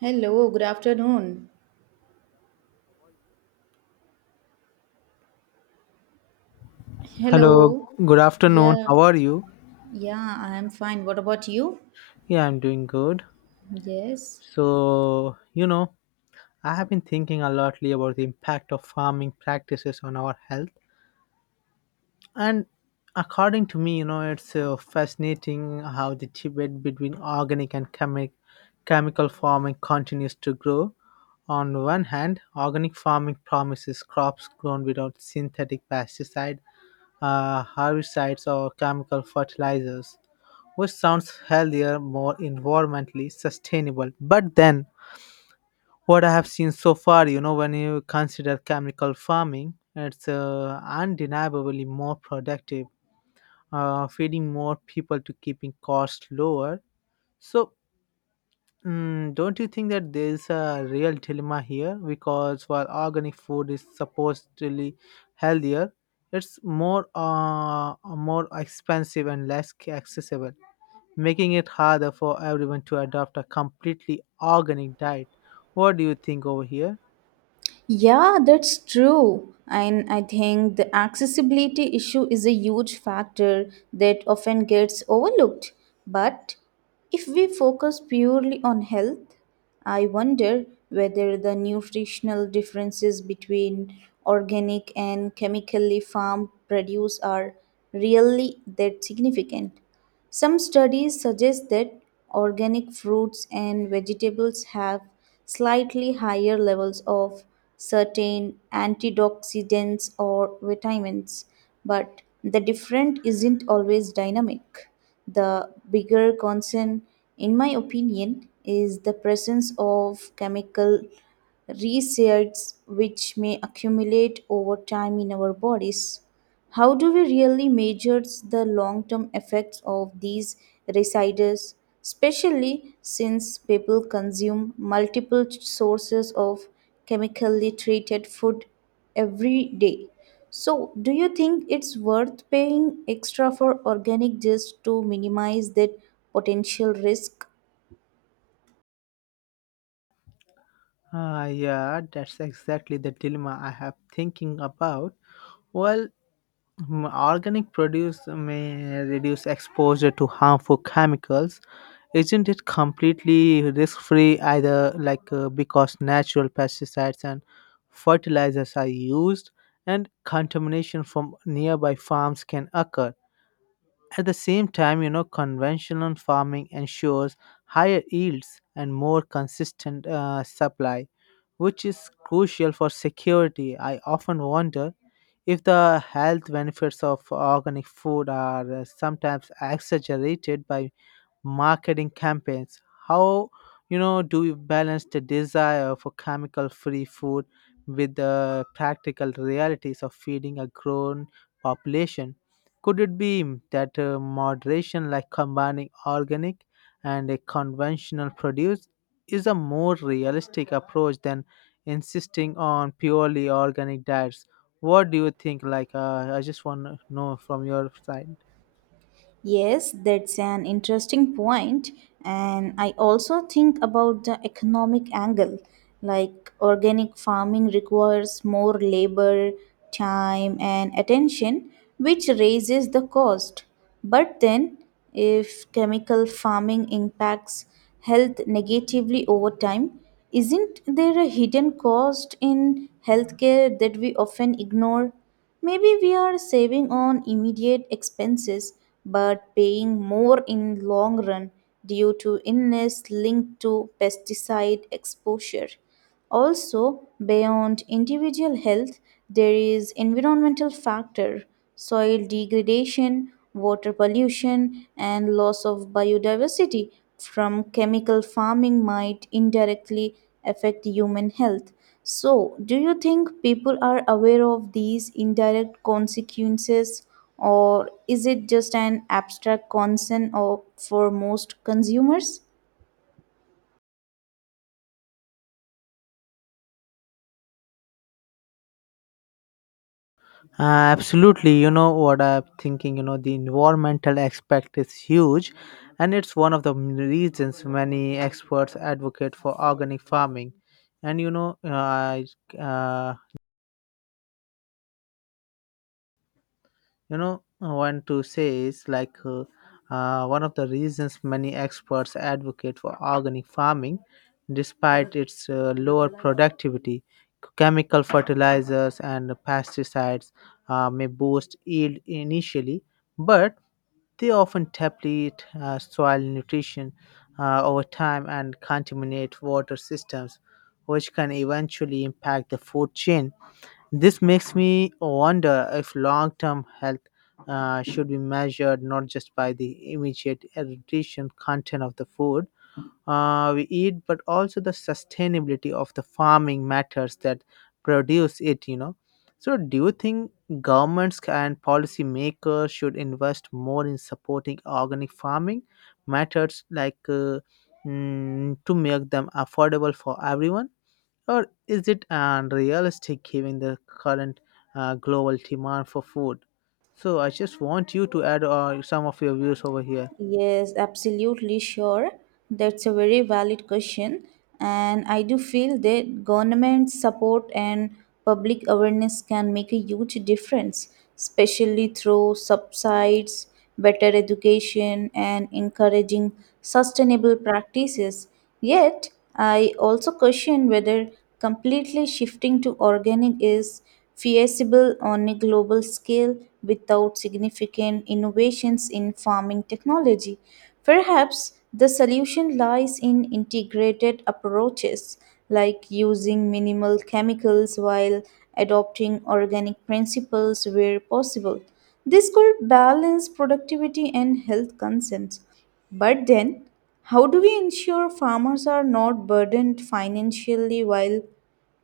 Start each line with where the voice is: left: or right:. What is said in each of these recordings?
right: Hello, good afternoon.
left: Hello,
right: Hello.
left: good afternoon.
right: Yeah,
left: How are you?
right: yeah, I am fine. What about you?
left: Yeah, I'm doing good.
right: Yes.
left: So, you know, I have been thinking a lotly about the impact of farming practices on our health. And according to me, it's fascinating how the debate between chemical farming continues to grow. On one hand, organic farming promises crops grown without synthetic pesticide, herbicides or chemical fertilizers, which sounds healthier, more environmentally sustainable. But then, what I have seen so far, when you consider chemical farming, it's undeniably more productive, feeding more people to keeping costs lower. So, don't you think that there is a real dilemma here? Because while organic food is supposedly healthier, it's more expensive and accessible, making it harder for everyone to adopt a completely organic diet. What do you think over here?
right: Yeah, that's true. And I think the accessibility issue is a huge factor that often gets overlooked. But if we focus purely on health, I wonder whether the nutritional differences between organic and chemically farmed produce are really that significant. Some studies suggest that organic fruits and vegetables have slightly higher levels of certain antioxidants or vitamins, but the difference isn't always dynamic. The bigger concern, in my opinion, is the presence of chemical resets which may accumulate over time in our bodies. How do we really measure the long term effects of these residues, especially since people consume multiple sources of chemically treated food every day? So, do you think it's worth paying extra for organic just to minimize that potential risk?
left: Ah, yeah, that's exactly the dilemma I have thinking about. Well, organic produce may reduce exposure to harmful chemicals. Isn't it completely risk free either, like because natural pesticides and fertilizers are used and contamination from nearby farms can occur? At the same time, you know, conventional farming ensures higher yields and more consistent supply, which is crucial for security. I often wonder if the health benefits of organic food are sometimes exaggerated by marketing campaigns. How do you balance the desire for chemical-free food with the practical realities of feeding a grown population? Could it be that moderation, like combining organic and a conventional produce, is a more realistic approach than insisting on purely organic diets? What do you think? Like, I just want to know from your side.
right: Yes, that's an interesting point, and I also think about the economic angle. Like organic farming requires more labor, time, and attention, which raises the cost. But then, if chemical farming impacts health negatively over time, isn't there a hidden cost in healthcare that we often ignore? Maybe we are saving on immediate expenses but paying more in long run due to illness linked to pesticide exposure. Also, beyond individual health, there is environmental factor soil degradation, water pollution, and loss of biodiversity from chemical farming might indirectly affect human health. So, do you think people are aware of these indirect consequences, or is it just an abstract concern of, for most consumers?
left: Uh, absolutely, you know what I'm thinking. You know, the environmental aspect is huge, and it's one of the reasons many experts advocate for organic farming. And uh, you know, I want to say is one of the reasons many experts advocate for organic farming despite its lower productivity. Chemical fertilizers and pesticides may boost yield initially, but they often deplete soil nutrition over time and contaminate water systems, which can eventually impact the food chain. This makes me wonder if long term health should be measured not just by the immediate nutrition content of the food we eat, but also the sustainability of the farming methods that produce it, you know. So, do you think governments and policymakers should invest more in supporting organic farming methods like to make them affordable for everyone? Or is it unrealistic given the current global demand for food? So I just want you to add some of your views over here.
right: Yes, absolutely sure. That's a very valid question. And I do feel that government support and public awareness can make a huge difference, especially through subsides, better education, and encouraging sustainable practices. Yet, I also question whether completely shifting to organic is feasible on a global scale without significant innovations in farming technology. Perhaps the solution lies in integrated approaches like using minimal chemicals while adopting organic principles where possible. This could balance productivity and health concerns. But then, how do we ensure farmers are not burdened financially while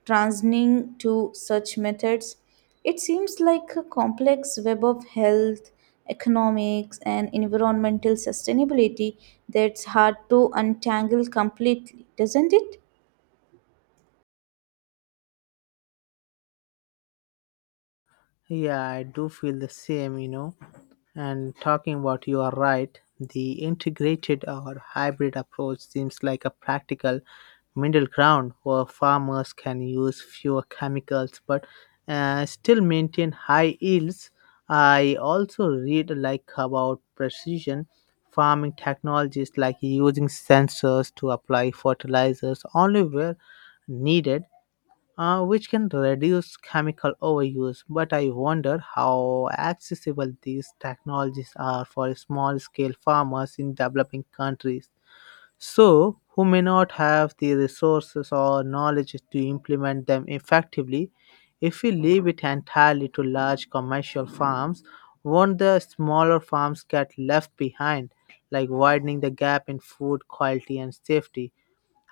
right: transitioning to such methods. It seems like a complex web of health, economics, and environmental sustainability that's hard to untangle completely, doesn't it?
left: Yeah, I do feel the same, you know. And talking about, you are right, the integrated or hybrid approach seems like a practical middle ground where farmers can use fewer chemicals but still maintain high yields. I also read like about precision farming technologies like using sensors to apply fertilizers only where needed, which can reduce chemical overuse. But I wonder how accessible these technologies are for small scale farmers in developing countries. So, who may not have the resources or knowledge to implement them effectively, if we leave it entirely to large commercial farms, won't the smaller farms get left behind, like widening the gap in food quality and safety?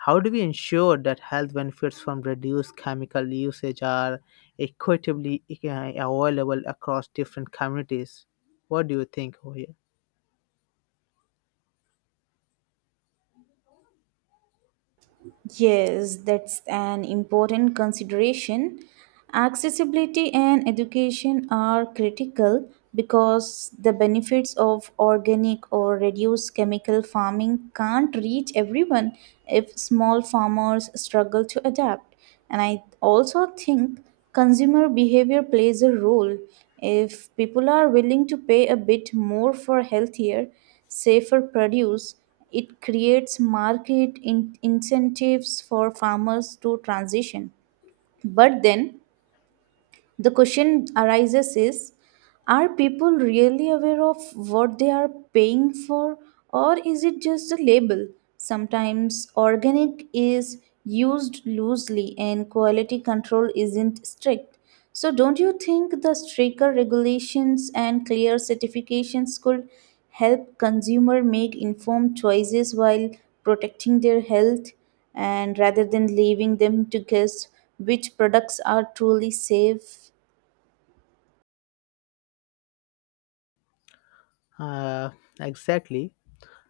left: How do we ensure that health benefits from reduced chemical usage are equitably available across different communities? What do you think over here?
right: Yes, that's an important consideration. Accessibility and education are critical because the benefits of organic or reduced chemical farming can't reach everyone if small farmers struggle to adapt. And I also think consumer behavior plays a role. If people are willing to pay a bit more for healthier, safer produce, it creates market incentives for farmers to transition. But then the question arises is are people really aware of what they are paying for, or is it just a label? Sometimes organic is used loosely and quality control isn't strict. So, don't you think the stricter regulations and clear certifications could help consumer make informed choices while protecting their health, and rather than leaving them to guess which products are truly safe?
left: Uh, exactly.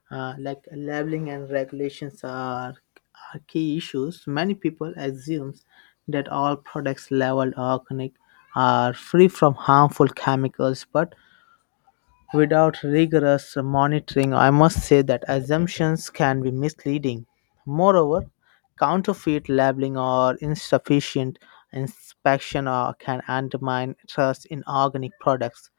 left: Like labeling and are key issues. Many people assume that all products labeled organic are free from harmful chemicals, but without rigorous monitoring, I must say that assumptions can be misleading. Moreover, counterfeit labeling or insufficient inspection can undermine trust in organic products.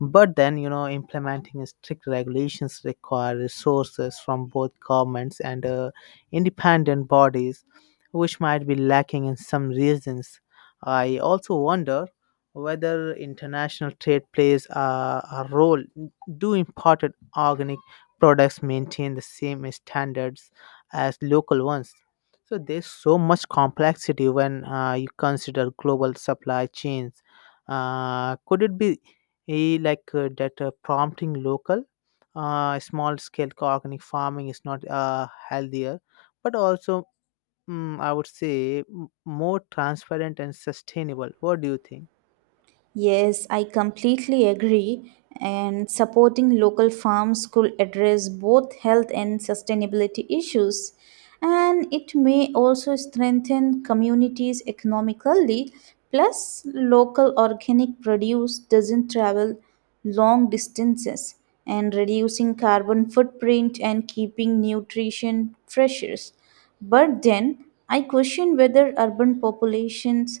left: But then, you know, implementing strict regulations require resources from both governments and independent bodies, which might be lacking in some regions. I also wonder whether international trade plays a role. Do imported organic products maintain the same standards as local ones? So there's so much complexity when you consider global supply chains. Could it be, he like that prompting local small scale organic farming is not healthier, but also, I would say, m- more transparent and sustainable. What do you think?
right: Yes, I completely agree. And supporting local farms could address both health and sustainability issues. And it may also strengthen communities economically. Plus, local organic produce doesn't travel long distances and reducing carbon footprint and keeping nutrition fresher. But then I question whether urban populations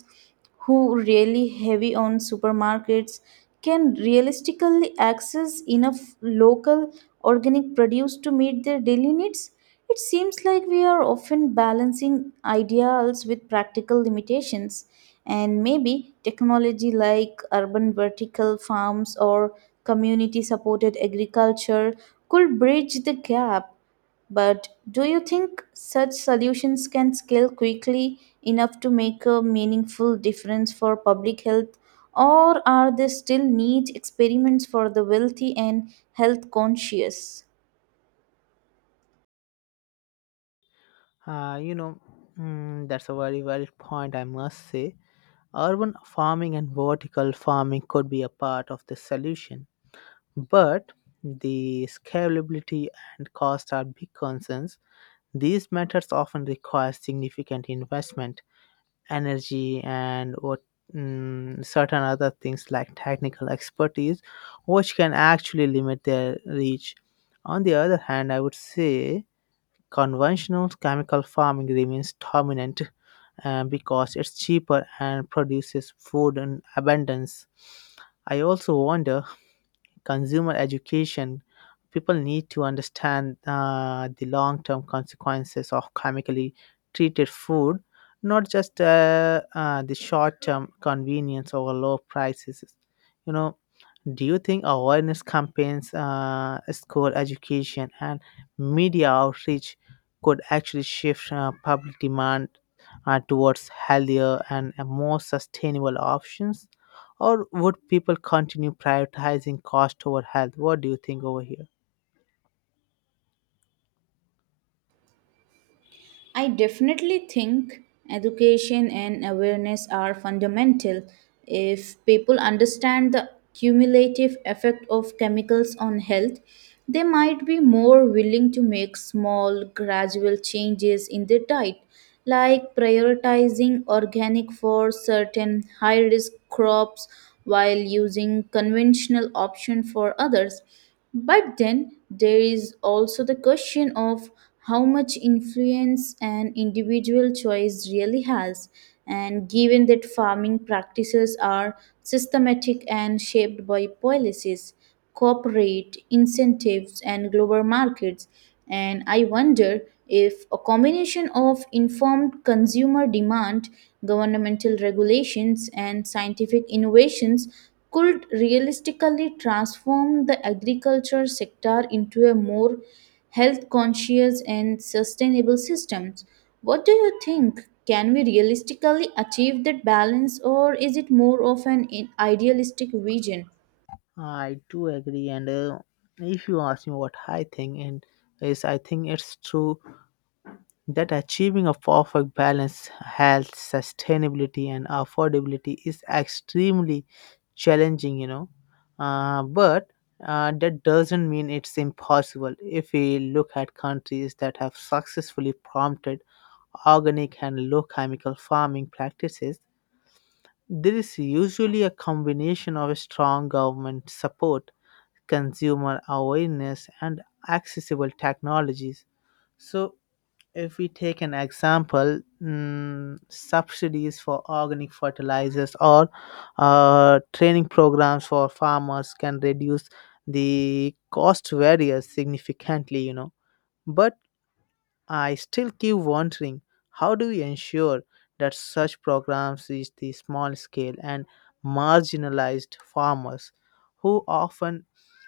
right: who really heavy on supermarkets can realistically access enough local organic produce to meet their daily needs. It seems like we are often balancing ideals with practical limitations, and maybe technology like urban vertical farms or community supported agriculture could bridge the gap. But do you think such solutions can scale quickly enough to make a meaningful difference for public health? Or are they still neat experiments for the wealthy and health conscious?
left: uh, you know that's a very valid point, I must say. Urban farming and vertical farming could be a part of the solution, but the scalability and cost are big concerns. These methods often require significant investment, energy, and what, certain other things like technical expertise, which can actually limit their reach. On the other hand, I would say conventional chemical farming remains dominant because it's cheaper and produces food in abundance. I also wonder consumer education, people need to understand the long term consequences of chemically treated food, not just the short term convenience or low prices. You know, do you think awareness campaigns, school education, and media outreach could actually shift public demand towards healthier and more sustainable options? Or would people continue prioritizing cost over health? What do you think over here?
right: I definitely think education and awareness are fundamental. If people understand the cumulative effect of chemicals on health, they might be more willing to make small, gradual changes in their diet, like prioritizing organic for certain high risk crops while using conventional option for others. But then there is also the question of how much influence an individual choice really has, and given that farming practices are systematic and shaped by policies, corporate incentives, and global markets. And I wonder if a combination of informed consumer demand, governmental regulations, and scientific innovations could realistically transform the agriculture sector into a more health conscious and sustainable systems. What do you think? Can we realistically achieve that balance, or is it more of an idealistic vision?
left: I do agree, and if you ask me what I think, and is I think it's true that achieving a perfect balance, health, sustainability, and affordability is extremely challenging, you know. But that doesn't mean it's impossible. If we look at countries that have successfully prompted organic and low chemical farming practices, there is usually a combination of strong government support, consumer awareness, and accessible technologies. So, if we take an example, subsidies for organic fertilizers or training programs for farmers can reduce the cost barriers significantly, you know. But I still keep wondering, how do we ensure that such programs reach the small scale and marginalized farmers who often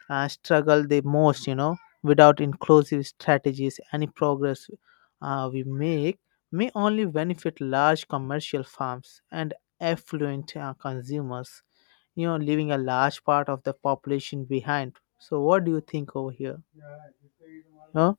left: struggle the most, you know? Without inclusive strategies, any progress we make may only benefit large commercial firms and affluent consumers, you know, leaving a large part of the population behind. So, what do you think over here? No?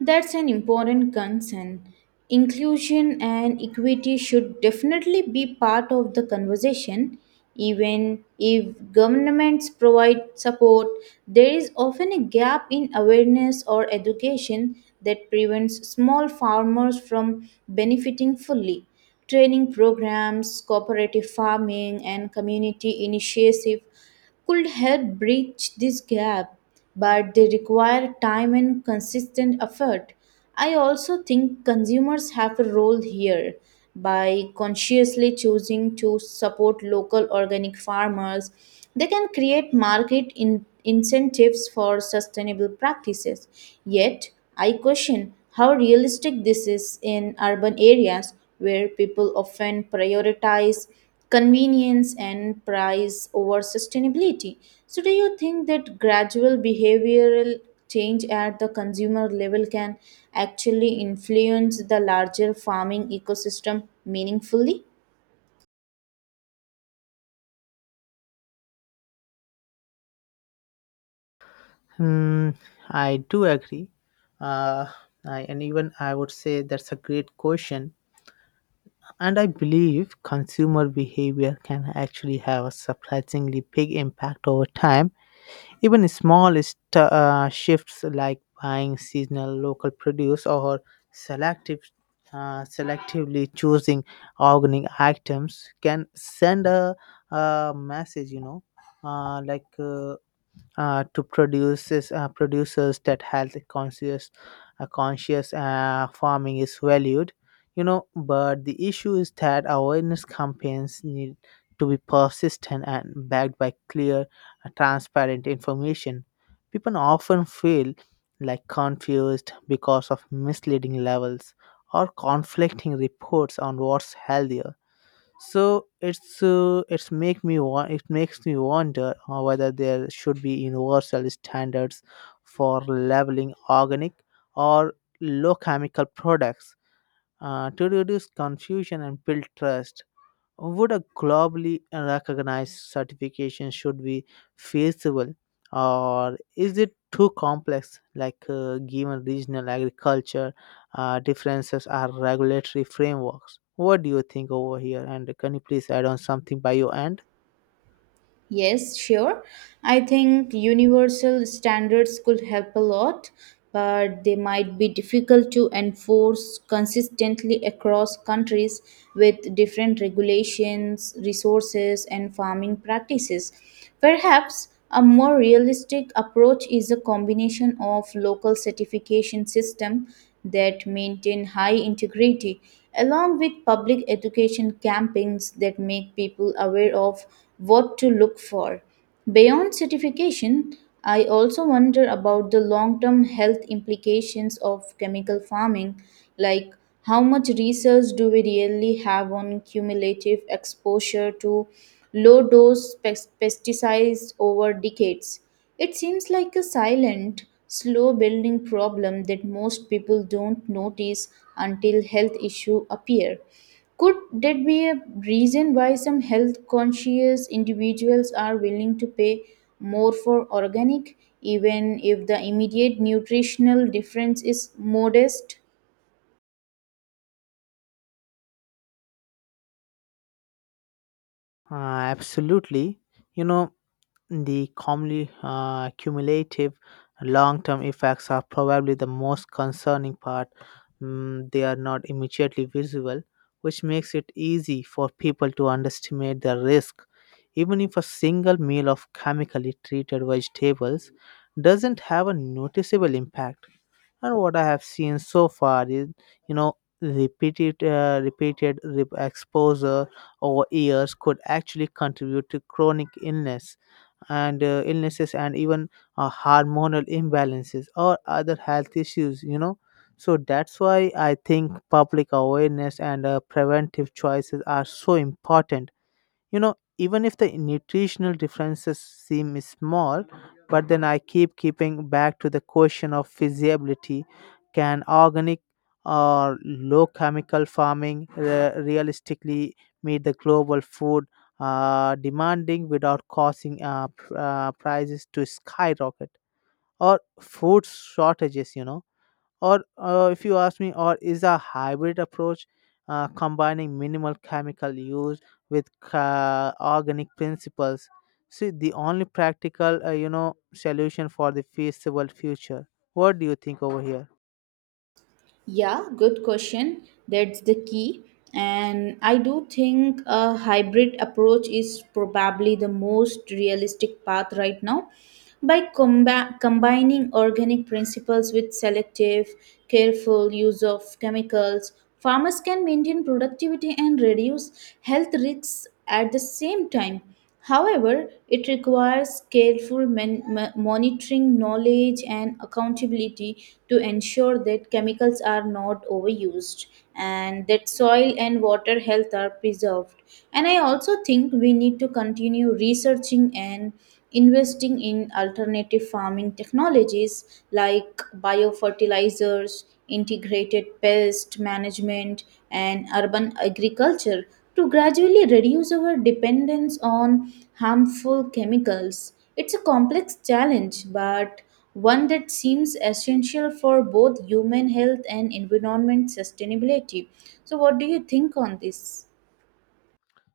right: That's an important concern. Inclusion and equity should definitely be part of the conversation. Even if governments provide support, there is often a gap in awareness or education that prevents small farmers from benefiting fully. Training programs, cooperative farming, and community initiatives could help bridge this gap, but they require time and consistent effort. I also think consumers have a role here. By consciously choosing to support local organic farmers, they can create market incentives for sustainable practices. Yet, I question how realistic this is in urban areas where people often prioritize convenience and price over sustainability. So, do you think that gradual behavioral change at the consumer level can actually influence the larger farming ecosystem meaningfully?
left: Hmm, I do agree. Uh, and even I would say that's a great question. And I believe consumer behavior can actually have a surprisingly big impact over time. Even small shifts like buying seasonal local produce or selective, selectively choosing organic items can send a message, you know, like to producers producers that health conscious farming is valued, you know. But the issue is that awareness campaigns need to be persistent and backed by clear, transparent information. People often feel like confused because of misleading levels or conflicting reports on what's healthier. It makes me wonder whether there should be universal standards for labeling organic or low chemical products to reduce confusion and build trust. Would a globally recognized certification should be feasible, or is it too complex? Like given regional agriculture differences are regulatory frameworks. What do you think over here? And can you please add on something by your end?
right: Yes, sure. I think universal standards could help a lot, but they might be difficult to enforce consistently across countries with different regulations, resources, and farming practices. Perhaps a more realistic approach is a combination of local certification system that maintain high integrity, along with public education campaigns that make people aware of what to look for. Beyond certification, I also wonder about the long term health implications of chemical farming, like how much research do we really have on cumulative exposure to low dose pesticides over decades? It seems like a silent, slow building problem that most people don't notice until health issues appear. Could that be a reason why some health conscious individuals are willing to pay more for organic, even if the immediate nutritional difference is modest?
left: Uh, absolutely. You know, the cumulative long term effects are probably the most concerning part. They are not immediately visible, which makes it easy for people to underestimate the risk. Even if a single meal of chemically treated vegetables doesn't have a noticeable impact, and what I have seen so far is, you know, repeated exposure over years could actually contribute to chronic illness and illnesses and even hormonal imbalances or other health issues, you know. So that's why I think public awareness and preventive choices are so important, you know, even if the nutritional differences seem small. But then I keep keeping back to the question of feasibility. Can organic or low chemical farming realistically meet the global food demanding without causing prices to skyrocket, or food shortages, you know? Or if you ask me, or is a hybrid approach combining minimal chemical use with organic principles, see the only practical solution for the feasible future. What do you think over here?
right: Yeah, good question. That's the key. And I do think a hybrid approach is probably the most realistic path right now. By combining organic principles with selective, careful use of chemicals, farmers can maintain productivity and reduce health risks at the same time. However, it requires careful monitoring, knowledge, and accountability to ensure that chemicals are not overused and that soil and water health are preserved. And I also think we need to continue researching and investing in alternative farming technologies like biofertilizers, integrated pest management, and urban agriculture to gradually reduce our dependence on harmful chemicals. It's a complex challenge, but one that seems essential for both human health and environment sustainability. So, what do you think on this?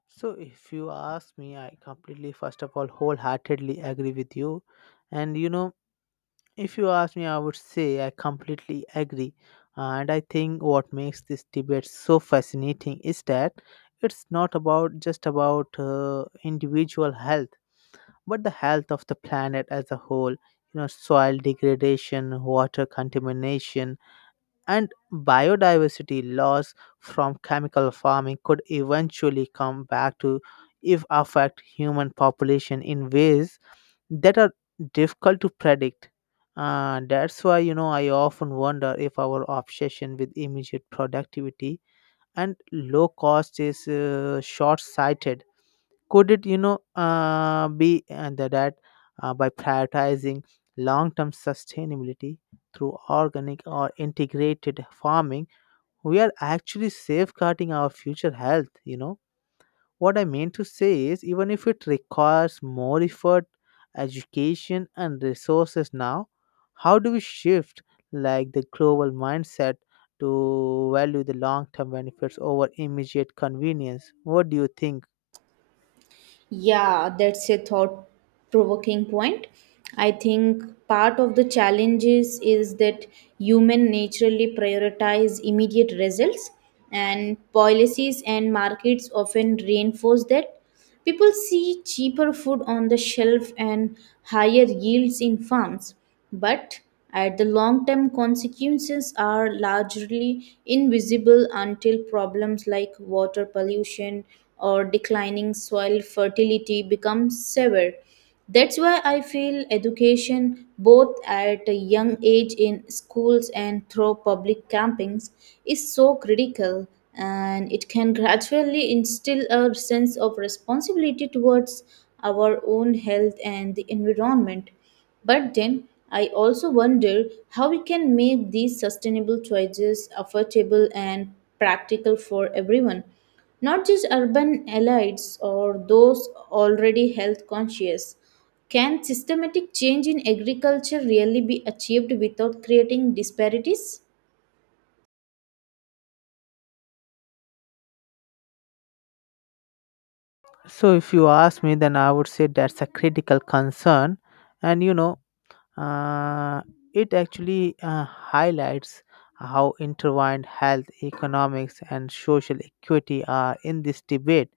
left: So if you ask me, I completely, first of all, wholeheartedly agree with you. And you know, if you ask me, I would say I completely agree. And I think what makes this debate so fascinating is that it's not about just about individual health, but the health of the planet as a whole. You know, soil degradation, water contamination, and biodiversity loss from chemical farming could eventually come back to if affect human population in ways that are difficult to predict. That's why, you know, I often wonder if our obsession with immediate productivity and low cost is short-sighted. Could it be by prioritizing long-term sustainability through organic or integrated farming, we are actually safeguarding our future health? What I mean to say is, even if it requires more effort, education, and resources now, how do we shift like the global mindset to value the long term benefits over immediate convenience? What do you think?
right: Yeah, that's a thought provoking point. I think part of the challenges is that human naturally prioritize immediate results, and policies and markets often reinforce that. People see cheaper food on the shelf and higher yields in farms, but at the long term consequences are largely invisible until problems like water pollution or declining soil fertility become severe. That's why I feel education, both at a young age in schools and through public campings, is so critical, and it can gradually instill a sense of responsibility towards our own health and the environment. But then I also wonder how we can make these sustainable choices affordable and practical for everyone, not just urban elites or those already health conscious. Can systematic change in agriculture really be achieved without creating disparities?
left: So, if you ask me, then I would say that's a critical concern, and you know, uh, it actually highlights how intertwined health, economics, and social equity are in this debate.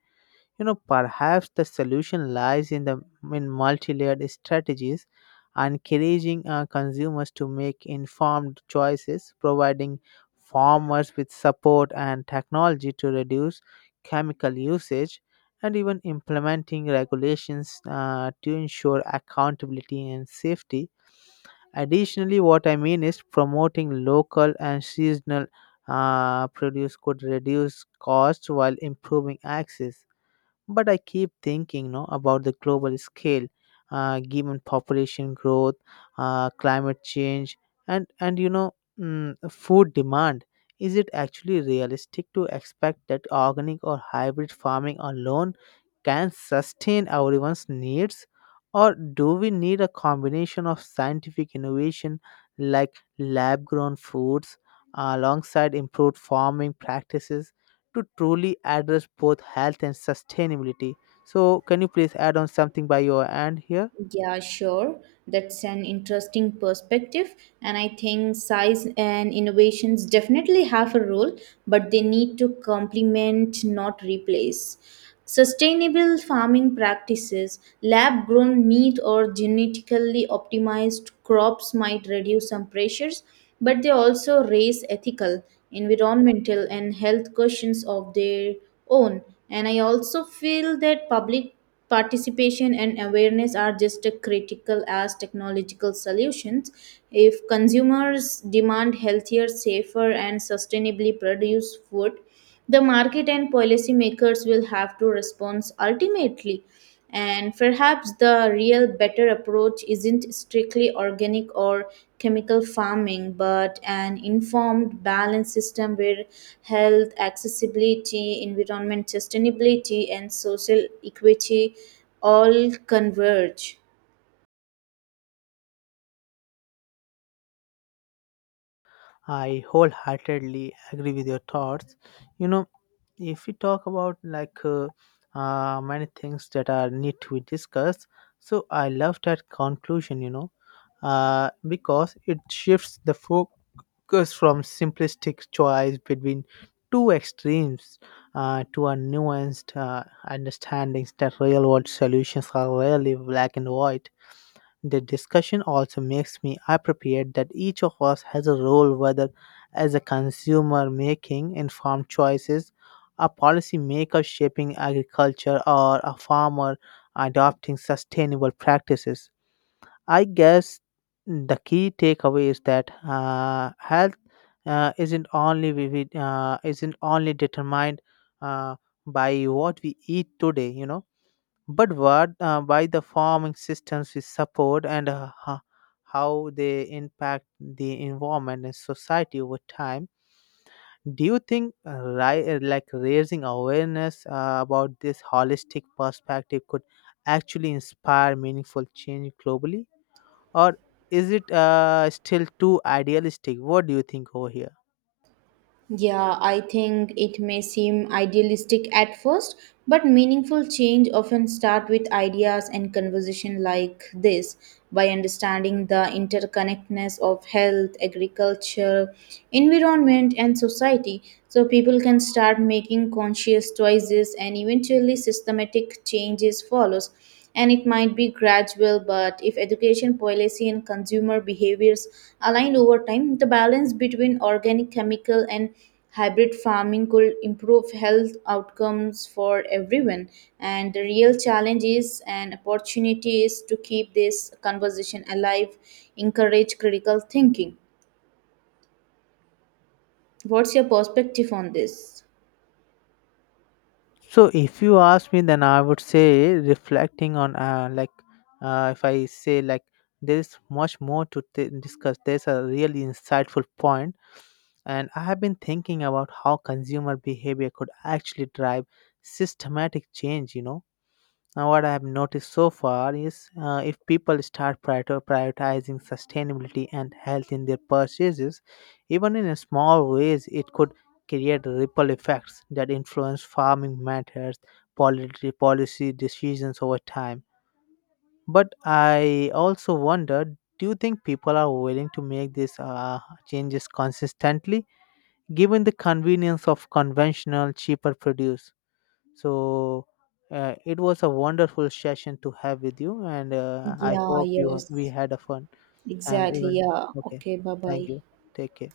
left: You know, perhaps the solution lies in the in multi-layered strategies, encouraging consumers to make informed choices, providing farmers with support and technology to reduce chemical usage, and even implementing regulations to ensure accountability and safety. Additionally, what I mean is promoting local and seasonal produce could reduce costs while improving access. But I keep thinking, you know, about the global scale, given population growth, climate change, and food demand. Is it actually realistic to expect that organic or hybrid farming alone can sustain everyone's needs, or do we need a combination of scientific innovation like lab-grown foods alongside improved farming practices to truly address both health and sustainability? So, can you please add on something by your end here?
right: Yeah, sure. That's an interesting perspective. And I think size and innovations definitely have a role, but they need to complement, not replace. Sustainable farming practices, lab grown meat, or genetically optimized crops might reduce some pressures, but they also raise ethical, environmental, and health questions of their own. And I also feel that public participation and awareness are just as critical as technological solutions. If consumers demand healthier, safer, and sustainably produced food, the market and policymakers will have to respond ultimately, and perhaps the real better approach isn't strictly organic or chemical farming, but an informed, balanced system where health, accessibility, environment sustainability, and social equity all converge.
left: I wholeheartedly agree with your thoughts. You know, if we talk about like many things that are need to be discussed, so I love that conclusion. You know, because it shifts the focus from simplistic choice between two extremes to a nuanced understandings that real world solutions are rarely black and white. The discussion also makes me appreciate that each of us has a role, whether as a consumer making informed choices, a policymaker shaping agriculture, or a farmer adopting sustainable practices. I guess the key takeaway is that health isn't only vivid, isn't only determined uh, by what we eat today. You know, but what by the farming systems we support and how they impact the environment and society over time. Do you think like raising awareness about this holistic perspective could actually inspire meaningful change globally, or is it still too idealistic? What do you think over here?
right: Yeah, I think it may seem idealistic at first, but meaningful change often start with ideas and conversation like this. By understanding the interconnectedness of health, agriculture, environment, and society, so people can start making conscious choices and eventually systematic changes follows. And it might be gradual, but if education, policy, and consumer behaviors aligned over time, the balance between organic, chemical, and hybrid farming could improve health outcomes for everyone. And the real challenge is and opportunity is to keep this conversation alive, encourage critical thinking. What's your perspective on this?
left: So if you ask me, then I would say reflecting on if I say like there is much more to discuss. There's a really insightful point, and I have been thinking about how consumer behavior could actually drive systematic change. You know, now, what I have noticed so far is if people start prioritizing sustainability and health in their purchases, even in a small ways, it could create ripple effects that influence farming methods, policy decisions over time. But I also wonder, do you think people are willing to make these changes consistently, given the convenience of conventional, cheaper produce? So, it was a wonderful session to have with you, and I
right: Yeah,
left: hope you we
right: yes.
left: had a fun and
right: Exactly.
left: even
right: Yeah.
left: okay.
right: Okay, bye
left: Thank
right: bye.
left: you. Take care.